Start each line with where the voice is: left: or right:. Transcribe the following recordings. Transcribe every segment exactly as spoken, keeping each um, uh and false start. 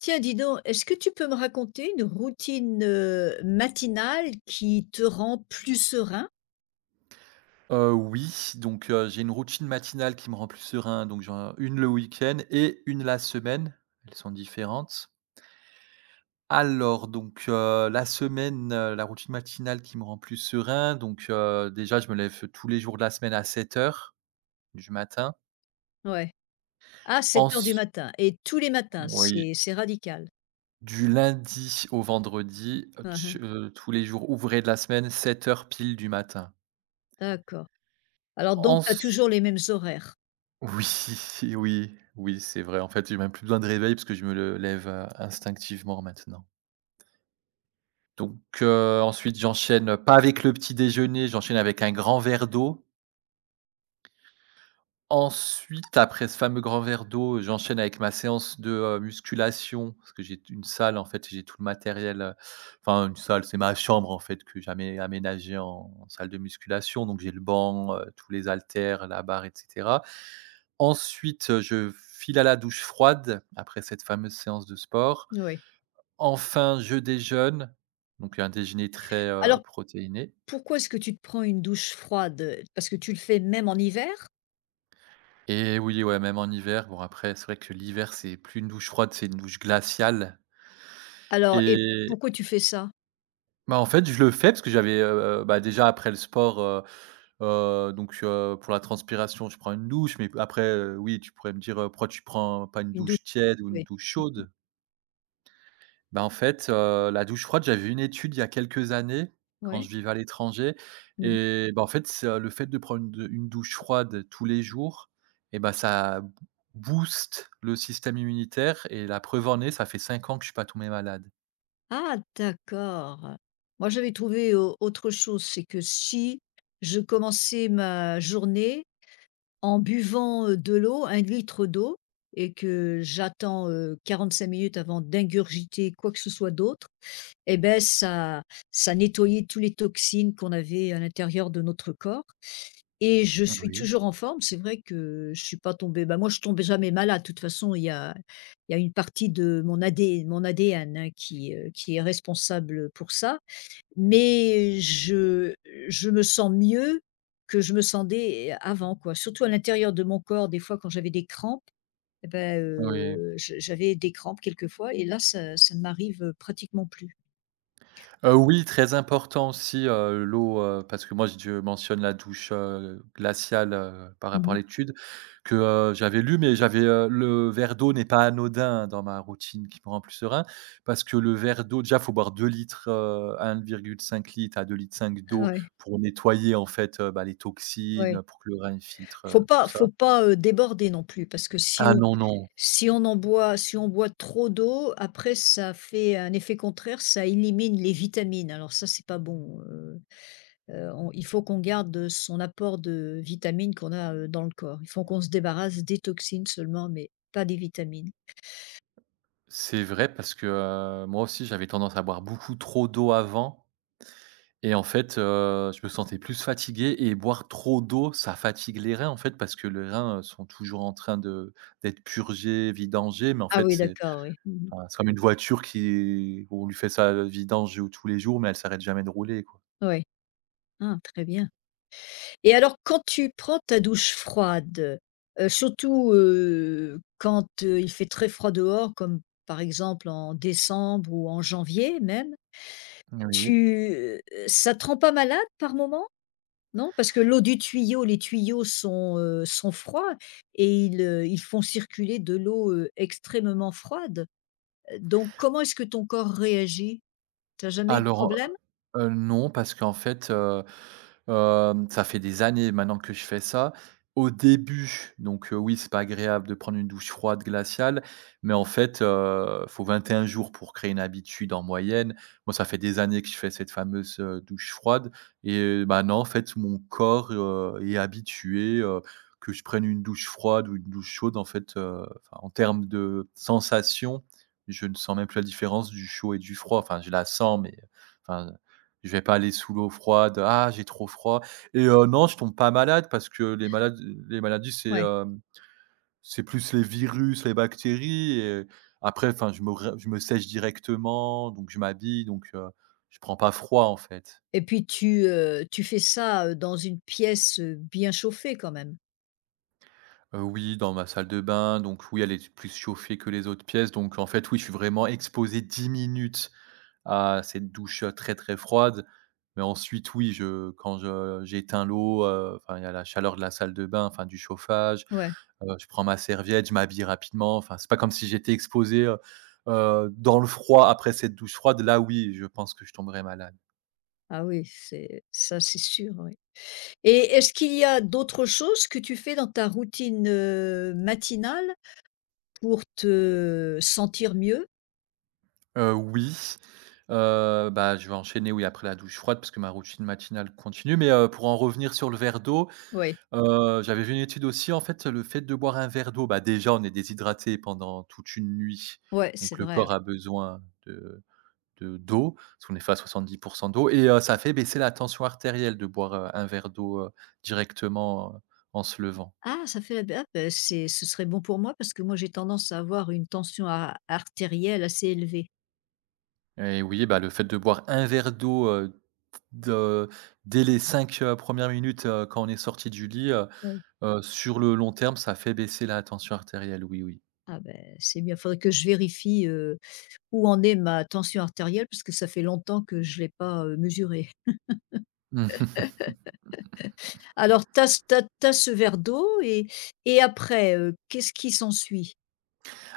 left: Tiens, dis donc, est-ce que tu peux me raconter une routine, heu, matinale qui te rend plus serein?
right: Heu, oui, donc heu, j'ai une routine matinale qui me rend plus serein, donc j'en ai une le week-end et une la semaine. Elles sont différentes. Alors donc heu, la semaine, heu, la routine matinale qui me rend plus serein, donc heu, déjà, je me lève tous les jours de la semaine à sept heures du matin.
left: Ouais. À sept heures du
right: Ensuite,
left: matin et tous les matins,
right: oui,
left: c'est c'est radical.
right: du lundi au vendredi, heu,
left: Hein,
right: tch
left: hein,
right: heu, tous les jours ouvrés de la semaine, sept heures pile du matin.
left: d'accord. Alors donc tu as toujours les mêmes horaires?
right: Oui, oui, oui, c'est vrai. En fait, j'ai même plus besoin de réveil parce que je me le lève, heu, instinctivement maintenant. Donc, heu, ensuite j'enchaîne, pas avec le petit déjeuner, j'enchaîne avec un grand verre d'eau. Ensuite, après ce fameux grand verre d'eau, j'enchaîne avec ma séance de, heu, musculation parce que j'ai une salle, en fait, j'ai tout le matériel, heu, enfin une salle, c'est ma chambre, en fait, que j'avais aménagée en en salle de musculation. Donc j'ai le banc, heu, tous les haltères, la barre et cetera. Ensuite, je file à la douche froide après cette fameuse séance de sport.
left: Oui.
right: Enfin, je déjeune, donc un déjeuner très, heu,
left: Alors
right: protéiné.
left: pourquoi est-ce que tu te prends une douche froide, parce que tu le fais même en hiver?
right: Et oui, ouais, même en hiver, bon après c'est vrai que l'hiver c'est plus une douche froide, c'est une douche glaciale.
left: Alors et
right: Et
left: pourquoi tu fais ça?
right: bah, en fait, je le fais parce que j'avais, heu, bah, déjà après le sport, heu heu, donc heu, pour la transpiration, je prends une douche mais après, heu, oui, tu pourrais me dire: «Heu, pourquoi tu prends pas une
left: Une douche,
right: douche tiède ou une
left: oui,
right: douche chaude?» Ben en fait, heu, la douche froide, j'avais vu une étude il y a quelques années, quand je
left: ouais.
right: vivais à l'étranger.
left: Mmh.
right: Et bah, en fait, c'est, heu, le fait de prendre une de une douche froide tous les jours et bah, ça b booste le système immunitaire et la preuve en est, ça fait cinq ans que je suis pas tombé malade.
left: Ah, d'accord. Moi j'avais trouvé au autre chose, c'est que si je commençais ma journée en buvant, heu, de l'eau, un litre d'eau et que j'attends, euh, quarante-cinq minutes avant d'ingurgiter quoi que ce soit d'autre et ben ça ça nettoyait tous les toxines qu'on avait à l'intérieur de notre corps et je suis
right: Oui,
left: toujours en forme. C'est vrai que je suis pas tombée, bah, moi, je tombe jamais malade. De toute façon, il y a il y a une partie de mon AD mon A D N, hein, qui, heu, qui est responsable pour ça. Mais je je me sens mieux que je me sentais avant, quoi, surtout à l'intérieur de mon corps des fois quand j'avais des crampes et ben
right: oui.
left: heu, je j'avais des crampes quelquefois et là ça ça ne m'arrive pratiquement plus.
right: Heu, oui, très important aussi, heu, l'eau, heu, parce que moi j je mentionne la douche, heu, glaciale, heu, par rapport à
left: Mmh.
right: l'étude que, heu, j'avais lu, mais j'avais, heu, le verre d'eau n'est pas anodin dans ma routine qui me rend plus serein, parce que le verre d'eau déjà, faut boire deux litres, euh, un virgule cinq L à deux litres cinq
left: Ah
right: d'eau,
left: ouais,
right: pour nettoyer en fait, heu, bah, les toxines,
left: ouais.
right: pour que le rein il filtre,
left: Faut
right: heu, tout
left: pas
right: ça.
left: faut pas, heu, déborder non plus parce que si
right: Ah
left: on
right: non, non,
left: si on en boit si on boit trop d'eau, après ça fait un effet contraire, ça élimine les vitamines, alors ça c'est pas bon. Heu, on il faut qu'on garde son apport de vitamines qu'on a, heu, dans le corps. Il faut qu'on se débarrasse des toxines seulement, mais pas des vitamines.
right: c'est vrai parce que, heu, moi aussi j'avais tendance à boire beaucoup trop d'eau avant. Et en fait, heu, je me sentais plus fatigué et boire trop d'eau, ça fatigue les reins, en fait, parce que les reins, heu, sont toujours en train de d'être purgés, vidangés, mais en
left: Ah
right: fait,
left: oui,
right: c'est,
left: d'accord, oui. Mmh mh.
right: enfin, c'est comme une voiture qui on lui fait ça, vidange, tous les jours, mais elle s'arrête jamais de rouler, quoi.
left: Ouais. Ah, très bien. Et alors quand tu prends ta douche froide, heu, surtout, heu, quand, heu, il fait très froid dehors, comme par exemple en décembre ou en janvier même,
right: Oui.
left: tu, heu, ça te rend pas malade par moment? Non, parce que l'eau du tuyau les tuyaux sont, heu, sont froids et ils, heu, ils font circuler de l'eau, heu, extrêmement froide, heu, donc comment est-ce que ton corps réagit? T'as jamais eu de
right: Alors,
left: problème?
right: heu, non, parce qu'en fait, heu, hem, ça fait des années maintenant que je fais ça. Au début, donc, heu, oui, c'est pas agréable de prendre une douche froide glaciale, mais en fait, heu, faut un jours pour créer une habitude en moyenne. Moi, ça fait des années que je fais cette fameuse, heu, douche froide, et maintenant, en fait, mon corps, heu, est habitué, heu, que je prenne une douche froide ou une douche chaude. En fait, heu, enfin, en termes de sensation, je ne sens même plus la différence du chaud et du froid. Enfin, je la sens, mais… Enfin, je vais pas aller sous l'eau froide: «Ah, j'ai trop froid!» Et heu, non, je tombe pas malade parce que les malades les maladies, c'est,
left: Ouais,
right: hem, c'est plus les virus, les bactéries. Et après, enfin, je me re je me sèche directement, donc je m'habille, donc heu, je prends pas froid, en fait.
left: et puis tu, heu, tu fais ça, heu, dans une pièce, heu, bien chauffée quand même?
right: Heu, oui, dans ma salle de bain, donc oui, elle est plus chauffée que les autres pièces, donc en fait, oui, je suis vraiment exposé dix minutes à cette douche, heu, très, très froide. Mais ensuite, oui, je quand je j'éteins l'eau, heu, enfin, il y a la chaleur de la salle de bain, enfin, du chauffage,
left: Ouais.
right: heu, je prends ma serviette, je m'habille rapidement. Enfin, c'est pas comme si j'étais exposé, heu heu, dans le froid après cette douche froide. Là, oui, je pense que je tomberais malade.
left: Ah oui, c'est ça, c'est sûr, oui, et est-ce qu'il y a d'autres choses que tu fais dans ta routine, heu, matinale pour te sentir mieux?
right: Heu, oui, heu, bah, je vais enchaîner, oui, après la douche froide parce que ma routine matinale continue, mais heu, pour en revenir sur le verre d'eau,
left: Oui,
right: heu, j'avais vu une étude aussi. En fait, le fait de boire un verre d'eau, bah, déjà, on est déshydraté pendant toute une nuit,
left: ouais, c'est
right: donc le
left: vrai, ouais.
right: corps a besoin de de d'eau, parce qu'on est fait à soixante-dix d'eau. Et heu, ça fait baisser la tension artérielle de boire, heu, un verre d'eau, heu, directement, heu, en se levant.
left: Ah, ça fait la b ah bah, c'est ce serait bon pour moi parce que moi j'ai tendance à avoir une tension a artérielle assez élevée.
right: Et oui, bah, le fait de boire un verre d'eau, heu, de dès les cinq heu, un minutes, heu, quand on est sorti du lit, euh,
left: Oui.
right: Heu, sur le long terme, ça fait baisser la tension artérielle, oui, oui.
left: Ah, ben c'est bien. Il faudrait que je vérifie, heu, où en est ma tension artérielle parce que ça fait longtemps que je ne l'ai pas, heu, mesurée.
right: Mmh mh.
left: Alors tu as ce ce verre d'eau et et après, heu, qu'est-ce qui s'ensuit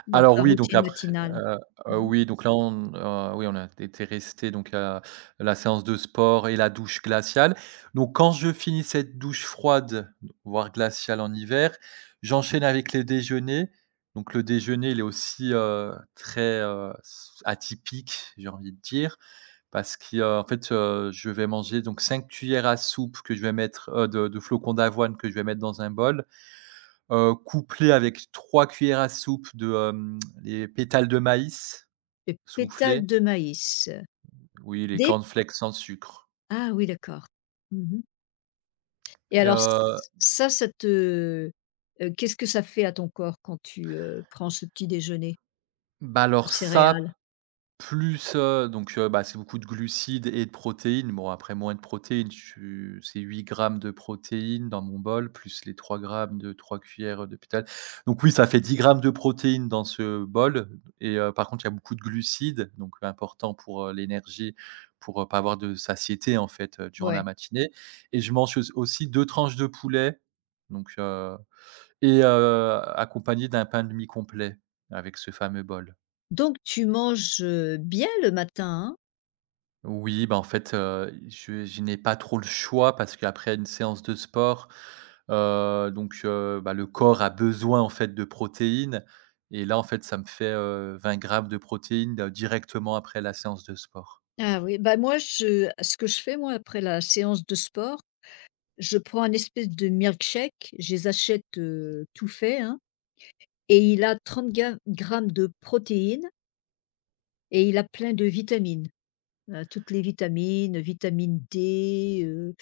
left: dans
right: Alors
left: ta
right: oui, donc
left: routine
right: après,
left: matinale?
right: heu
left: Mmh
right: heu,
left: mh.
right: oui, donc là, on heu, oui, on a été resté donc à la séance de sport et la douche glaciale. Donc quand je finis cette douche froide, voire glaciale en hiver, j'enchaîne avec les déjeuners. Donc le déjeuner, il est aussi, heu, très, heu, s atypique, j'ai envie de dire, parce qu'il y a en fait, heu, je vais manger donc cinq cuillères à soupe que je vais mettre, heu, de de flocons d'avoine que je vais mettre dans un bol, heu, couplé avec trois cuillères à soupe de, hem, les pétales de maïs
left: Pétales
right: soufflés.
left: de maïs,
right: Oui, les
left: des
right: cornflakes sans sucre.
left: ah oui, d'accord. Mmh. Et
right: Et
left: alors ç
right: heu,
left: ça, ça te, heu, qu'est-ce que ça fait à ton corps quand tu, heu, prends ce petit déjeuner
right: bah,
left: de
right: alors ça…
left: céréales?
right: Plus, heu, donc, heu, bah, c'est beaucoup de glucides et de protéines. Bon, après moins de protéines, tu c'est huit grammes de protéines dans mon bol, plus les trois grammes de trois cuillères, de pétales. Donc oui, ça fait dix grammes de protéines dans ce bol. Et heu, par contre, il y a beaucoup de glucides, donc important pour, heu, l'énergie, pour, heu, pas avoir de satiété, en fait, heu, durant la
left: Ouais.
right: matinée. Et je mange aus aussi deux tranches de poulet, donc, heu et heu, accompagné d'un pain de mie complet avec ce fameux bol.
left: Donc tu manges, heu, bien le matin, hein?
right: Oui, bah, en fait, heu, je je n'ai pas trop le choix parce qu'après une séance de sport, heu, donc heu, bah, le corps a besoin, en fait, de protéines. Et là, en fait, ça me fait, heu, vingt grammes de protéines, heu, directement après la séance de sport.
left: Ah oui, bah, moi je ce que je fais moi après la séance de sport, je prends un espèce de milkshake, je les achète, heu, tout fait, hein, et il a trente ga grammes de protéines et il a plein de vitamines. Heu, toutes les vitamines, vitamine dé, heu,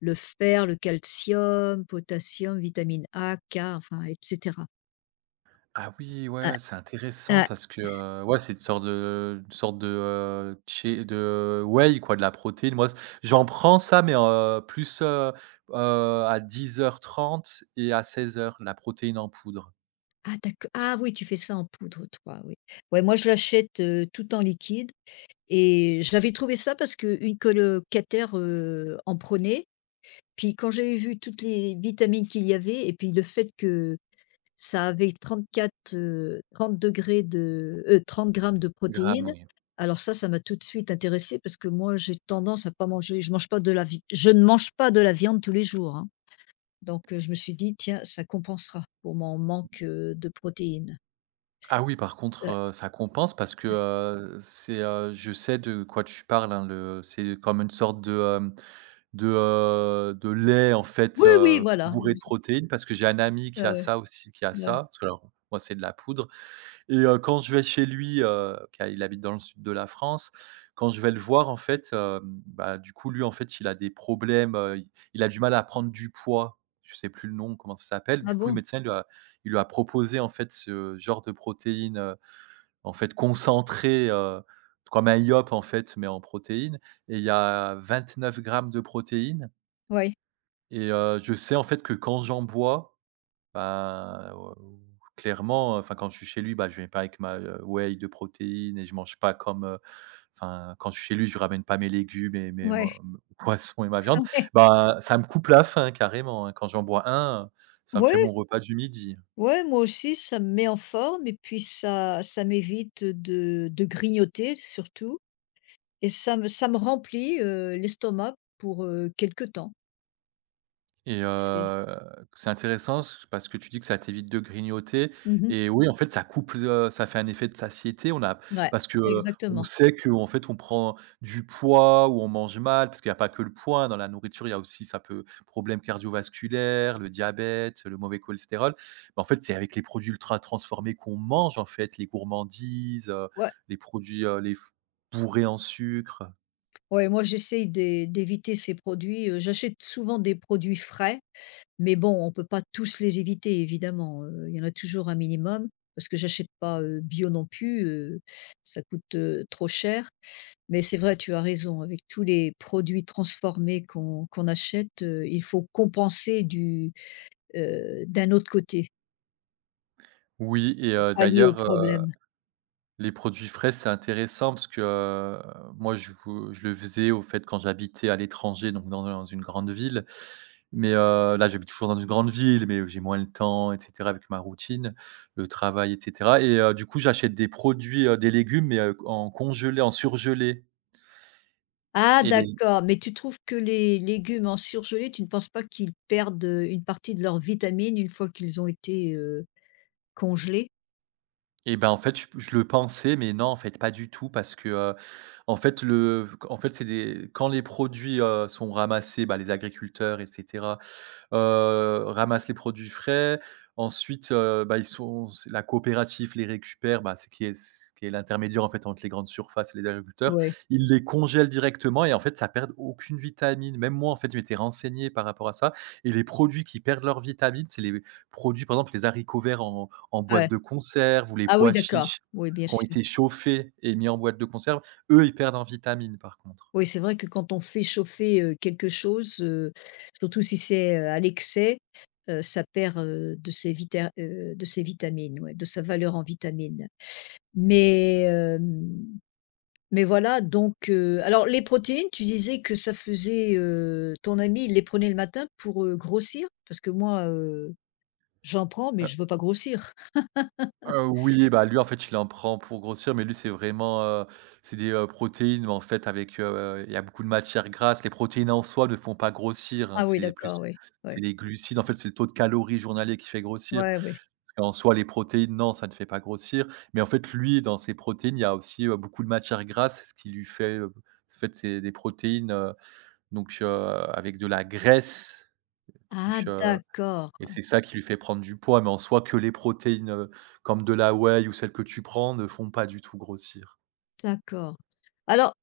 left: le fer, le calcium, potassium, vitamine A, ka, enfin et cetera.
right: Ah oui,
left: Ouais,
right: ouais, c'est intéressant
left: ouais.
right: parce que, heu, ouais, c'est une sorte de une sorte de, heu, shake de whey, quoi, de la protéine. Moi, c j'en prends ça, mais heu, plus, heu heu, à dix heures trente et à seize heures, la protéine en poudre.
left: Ah d'acc ah oui, tu fais ça en poudre toi, oui. Ouais, moi je l'achète, heu, tout en liquide et j'avais trouvé ça parce qu'une colocataire, heu, en prenait. Puis quand j'avais vu toutes les vitamines qu'il y avait et puis le fait que ça avait 34, heu, trente degrés de heu, trente grammes de
right: Grammes,
left: protéines.
right: oui.
left: Alors ça, ça m'a tout de suite intéressée parce que moi, j'ai tendance à pas manger, je mange pas de la vi je ne mange pas de la viande tous les jours, hein. Donc, heu, je me suis dit: «Tiens, ça compensera pour mon manque, heu, de protéines».
right: Ah oui, par contre,
left: Ouais.
right: heu, ça compense parce que, heu, c'est, heu, je sais de quoi tu parles, hein. le C'est comme une sorte de, hem, de, heu, de lait en fait,
left: Oui, oui,
right: heu,
left: voilà,
right: bourré de
left: exa
right: protéines parce que j'ai un ami
left: ouais,
right: qui a
left: ouais,
right: ça aussi, qui a
left: ouais.
right: ça, parce que alors moi c'est de la poudre. Et heu, quand je vais chez lui, heu, car il habite dans le sud de la France, quand je vais le voir en fait, hem, bah, du coup lui en fait il a des problèmes, heu, il il a du mal à prendre du poids. Je sais plus le nom, comment ça s'appelle.
left: Ah
right: Du coup le
left: bon?
right: médecin il lui a il lui a proposé en fait ce genre de protéines, en fait, concentré, heu, comme un Yop, en fait, mais en protéines. Et il y a vingt-neuf grammes de protéines.
left: Oui,
right: Et heu, je sais, en fait, que quand j'en bois, ben, heu, clairement, enfin, quand je suis chez lui, bah, je vais pas avec ma, heu, whey de protéines et je mange pas comme, heu, enfin, quand je suis chez lui, je ramène pas mes légumes et mes mo
left: ouais,
right: mes poissons et ma viande.
left: ouais.
right: Bah, ça me coupe la faim carrément, hein. Quand j'en bois un, ça me fait
left: Ouais,
right: mon repas du midi.
left: ouais, moi aussi, ça me met en forme et puis ça ça m'évite de de grignoter surtout. Et ça me ça me remplit, heu, l'estomac pour, heu, quelque temps.
right: Et
left: C'est
right: heu, c'est intéressant c parce que tu dis que ça t'évite de grignoter.
left: mmh
right: Et oui, en fait, ça coupe, heu, ça fait un effet de satiété. On a
left: Ouais,
right: Parce que, heu, on
left: exactement.
right: sait que en fait, on prend du poids ou on mange mal parce qu'il n'y a pas que le poids, hein, dans la nourriture, il y a aussi ça peut problèmes cardiovasculaires, le diabète, le mauvais cholestérol. Mais en fait, c'est avec les produits ultra transformés qu'on mange, en fait, les gourmandises, heu,
left: Ouais,
right: les produits, heu, les f bourrés en sucre.
left: ouais, moi j'essaye d'é d'éviter ces produits, heu, j'achète souvent des produits frais, mais bon, on ne peut pas tous les éviter évidemment, heu, il y en a toujours un minimum parce que j'achète pas, heu, bio non plus, heu, ça coûte, heu, trop cher. Mais c'est vrai, tu as raison, avec tous les produits transformés qu'on qu'on achète, heu, il faut compenser du, heu, d'un autre côté
right: Oui. Et
left: pour
right: heu,
left: pallier au
right: d'ailleurs,
left: problème.
right: les produits frais, c'est intéressant parce que, heu, moi je v je le faisais au fait quand j'habitais à l'étranger, donc dans dans une grande ville. Mais, heu, là j'habite toujours dans une grande ville, mais j'ai moins le temps et cetera avec ma routine, le travail et cetera. Et heu, du coup j'achète des produits, heu, des légumes mais, heu, en congelé, en surgelé.
left: Ah,
right: et les
left: d'accord, mais tu trouves que les légumes en surgelés, tu ne penses pas qu'ils perdent, heu, une partie de leurs vitamines une fois qu'ils ont été, heu, congelés?
right: et ben, en fait je je le pensais mais non en fait pas du tout parce que, heu, en fait le en fait c'est des quand les produits, heu, sont ramassés, bah, les agriculteurs et cetera heu, ramassent les produits frais. Ensuite, heu, bah, ils sont c'est la coopérative les récupère, bah, c'est qui est c qui est l'intermédiaire, en fait, entre les grandes surfaces et les agriculteurs.
left: Oui,
right: Ils les congèlent directement et en fait, ça perd aucune vitamine. Même moi, en fait, je m'étais renseigné par rapport à ça. Et les produits qui perdent leurs vitamines, c'est les produits, par exemple, les haricots verts en en boîte
left: ouais.
right: de conserve ou les
left: Ah oui,
right: pois
left: d'accord,
right: chiches
left: oui, bien
right: qui ont
left: sûr.
right: été chauffés et mis en boîte de conserve. Eux, ils perdent en vitamines, par contre.
left: Oui, c'est vrai que quand on fait chauffer, heu, quelque chose, heu, surtout si c'est, heu, à l'excès, heu, ça perd, heu, de ses vita heu, de ses vitamines, ouais, de sa valeur en vitamines. Mais, hem, mais voilà donc, heu, alors les protéines, tu disais que ça faisait, heu, ton ami, il les prenait le matin pour, heu, grossir? Parce que moi, heu, j'en prends, mais je veux pas grossir.
right: Heu, oui, bah, lui, en fait, il en prend pour grossir. Mais lui, c'est vraiment, heu, c'est des, heu, protéines, mais en fait avec, heu, il y a beaucoup de matières grasses. Les protéines en soi ne font pas grossir, hein,
left: Ah oui,
right: c'est plus
left: d'accord, oui,
right: c'est
left: oui.
right: les glucides, en fait, c'est le taux de calories journalier qui fait grossir.
left: Ouais, oui.
right: Et en soi, les protéines, non, ça ne fait pas grossir. Mais en fait, lui, dans ses protéines, il y a aussi, heu, beaucoup de matières grasses, ce qui lui fait, heu, en fait, c'est des protéines, heu, donc, heu, avec de la graisse, donc,
left: Ah,
right: heu
left: d'accord,
right: et c'est ça qui lui fait prendre du poids, mais en soi que les protéines, heu, comme de la whey ou celles que tu prends ne font pas du tout grossir.
left: d'accord. Alors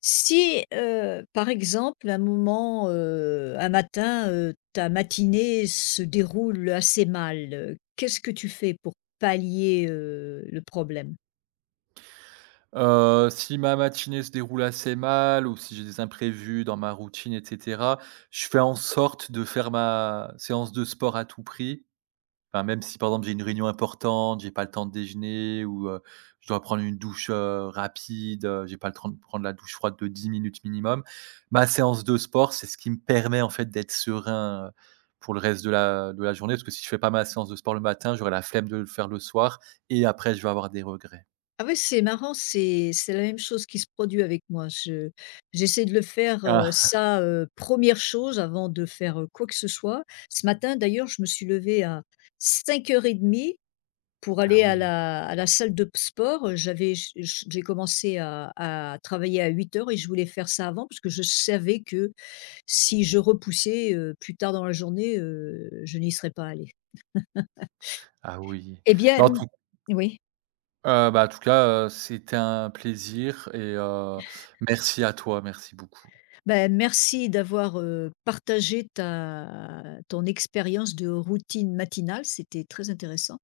left: si, heu, par exemple un moment, heu, un matin, heu, ta matinée se déroule assez mal, heu, qu'est-ce que tu fais pour pallier, heu, le problème?
right: Heu, si ma matinée se déroule assez mal ou si j'ai des imprévus dans ma routine et cetera, je fais en sorte de faire ma séance de sport à tout prix. Enfin, même si, par exemple, j'ai une réunion importante, j'ai pas le temps de déjeuner ou, heu, je dois prendre une douche, heu, rapide, heu, j'ai pas le temps de prendre la douche froide de dix minutes minimum. Ma séance de sport, c'est ce qui me permet, en fait, d'être serein, heu, pour le reste de la de la journée. Parce que si je fais pas ma séance de sport le matin, j'aurai la flemme de le faire le soir et après je vais avoir des regrets.
left: Ah ouais, c'est marrant, c'est c'est la même chose qui se produit avec moi. Je j'essaie de le faire, heu,
right: Ah!
left: ça, heu, une chose avant de faire, heu, quoi que ce soit. Ce matin d'ailleurs, je me suis levée à cinq heures trente pour
right: Ah
left: aller à
right: oui,
left: la à la salle de sport, heu, j'avais j j j'ai commencé à à travailler à huit heures et je voulais faire ça avant parce que je savais que si je repoussais, heu, plus tard dans la journée, heu, je n'y serais pas allée.
right: ah oui.
left: Eh bien,
right: Bah, en tout
left: mmh, oui?
right: heu, bah, en tout cas, heu, c'était un plaisir et heu, merci à toi, merci beaucoup.
left: Ben, merci d'avoir, heu, partagé ta ton expérience de routine matinale, c'était très intéressant.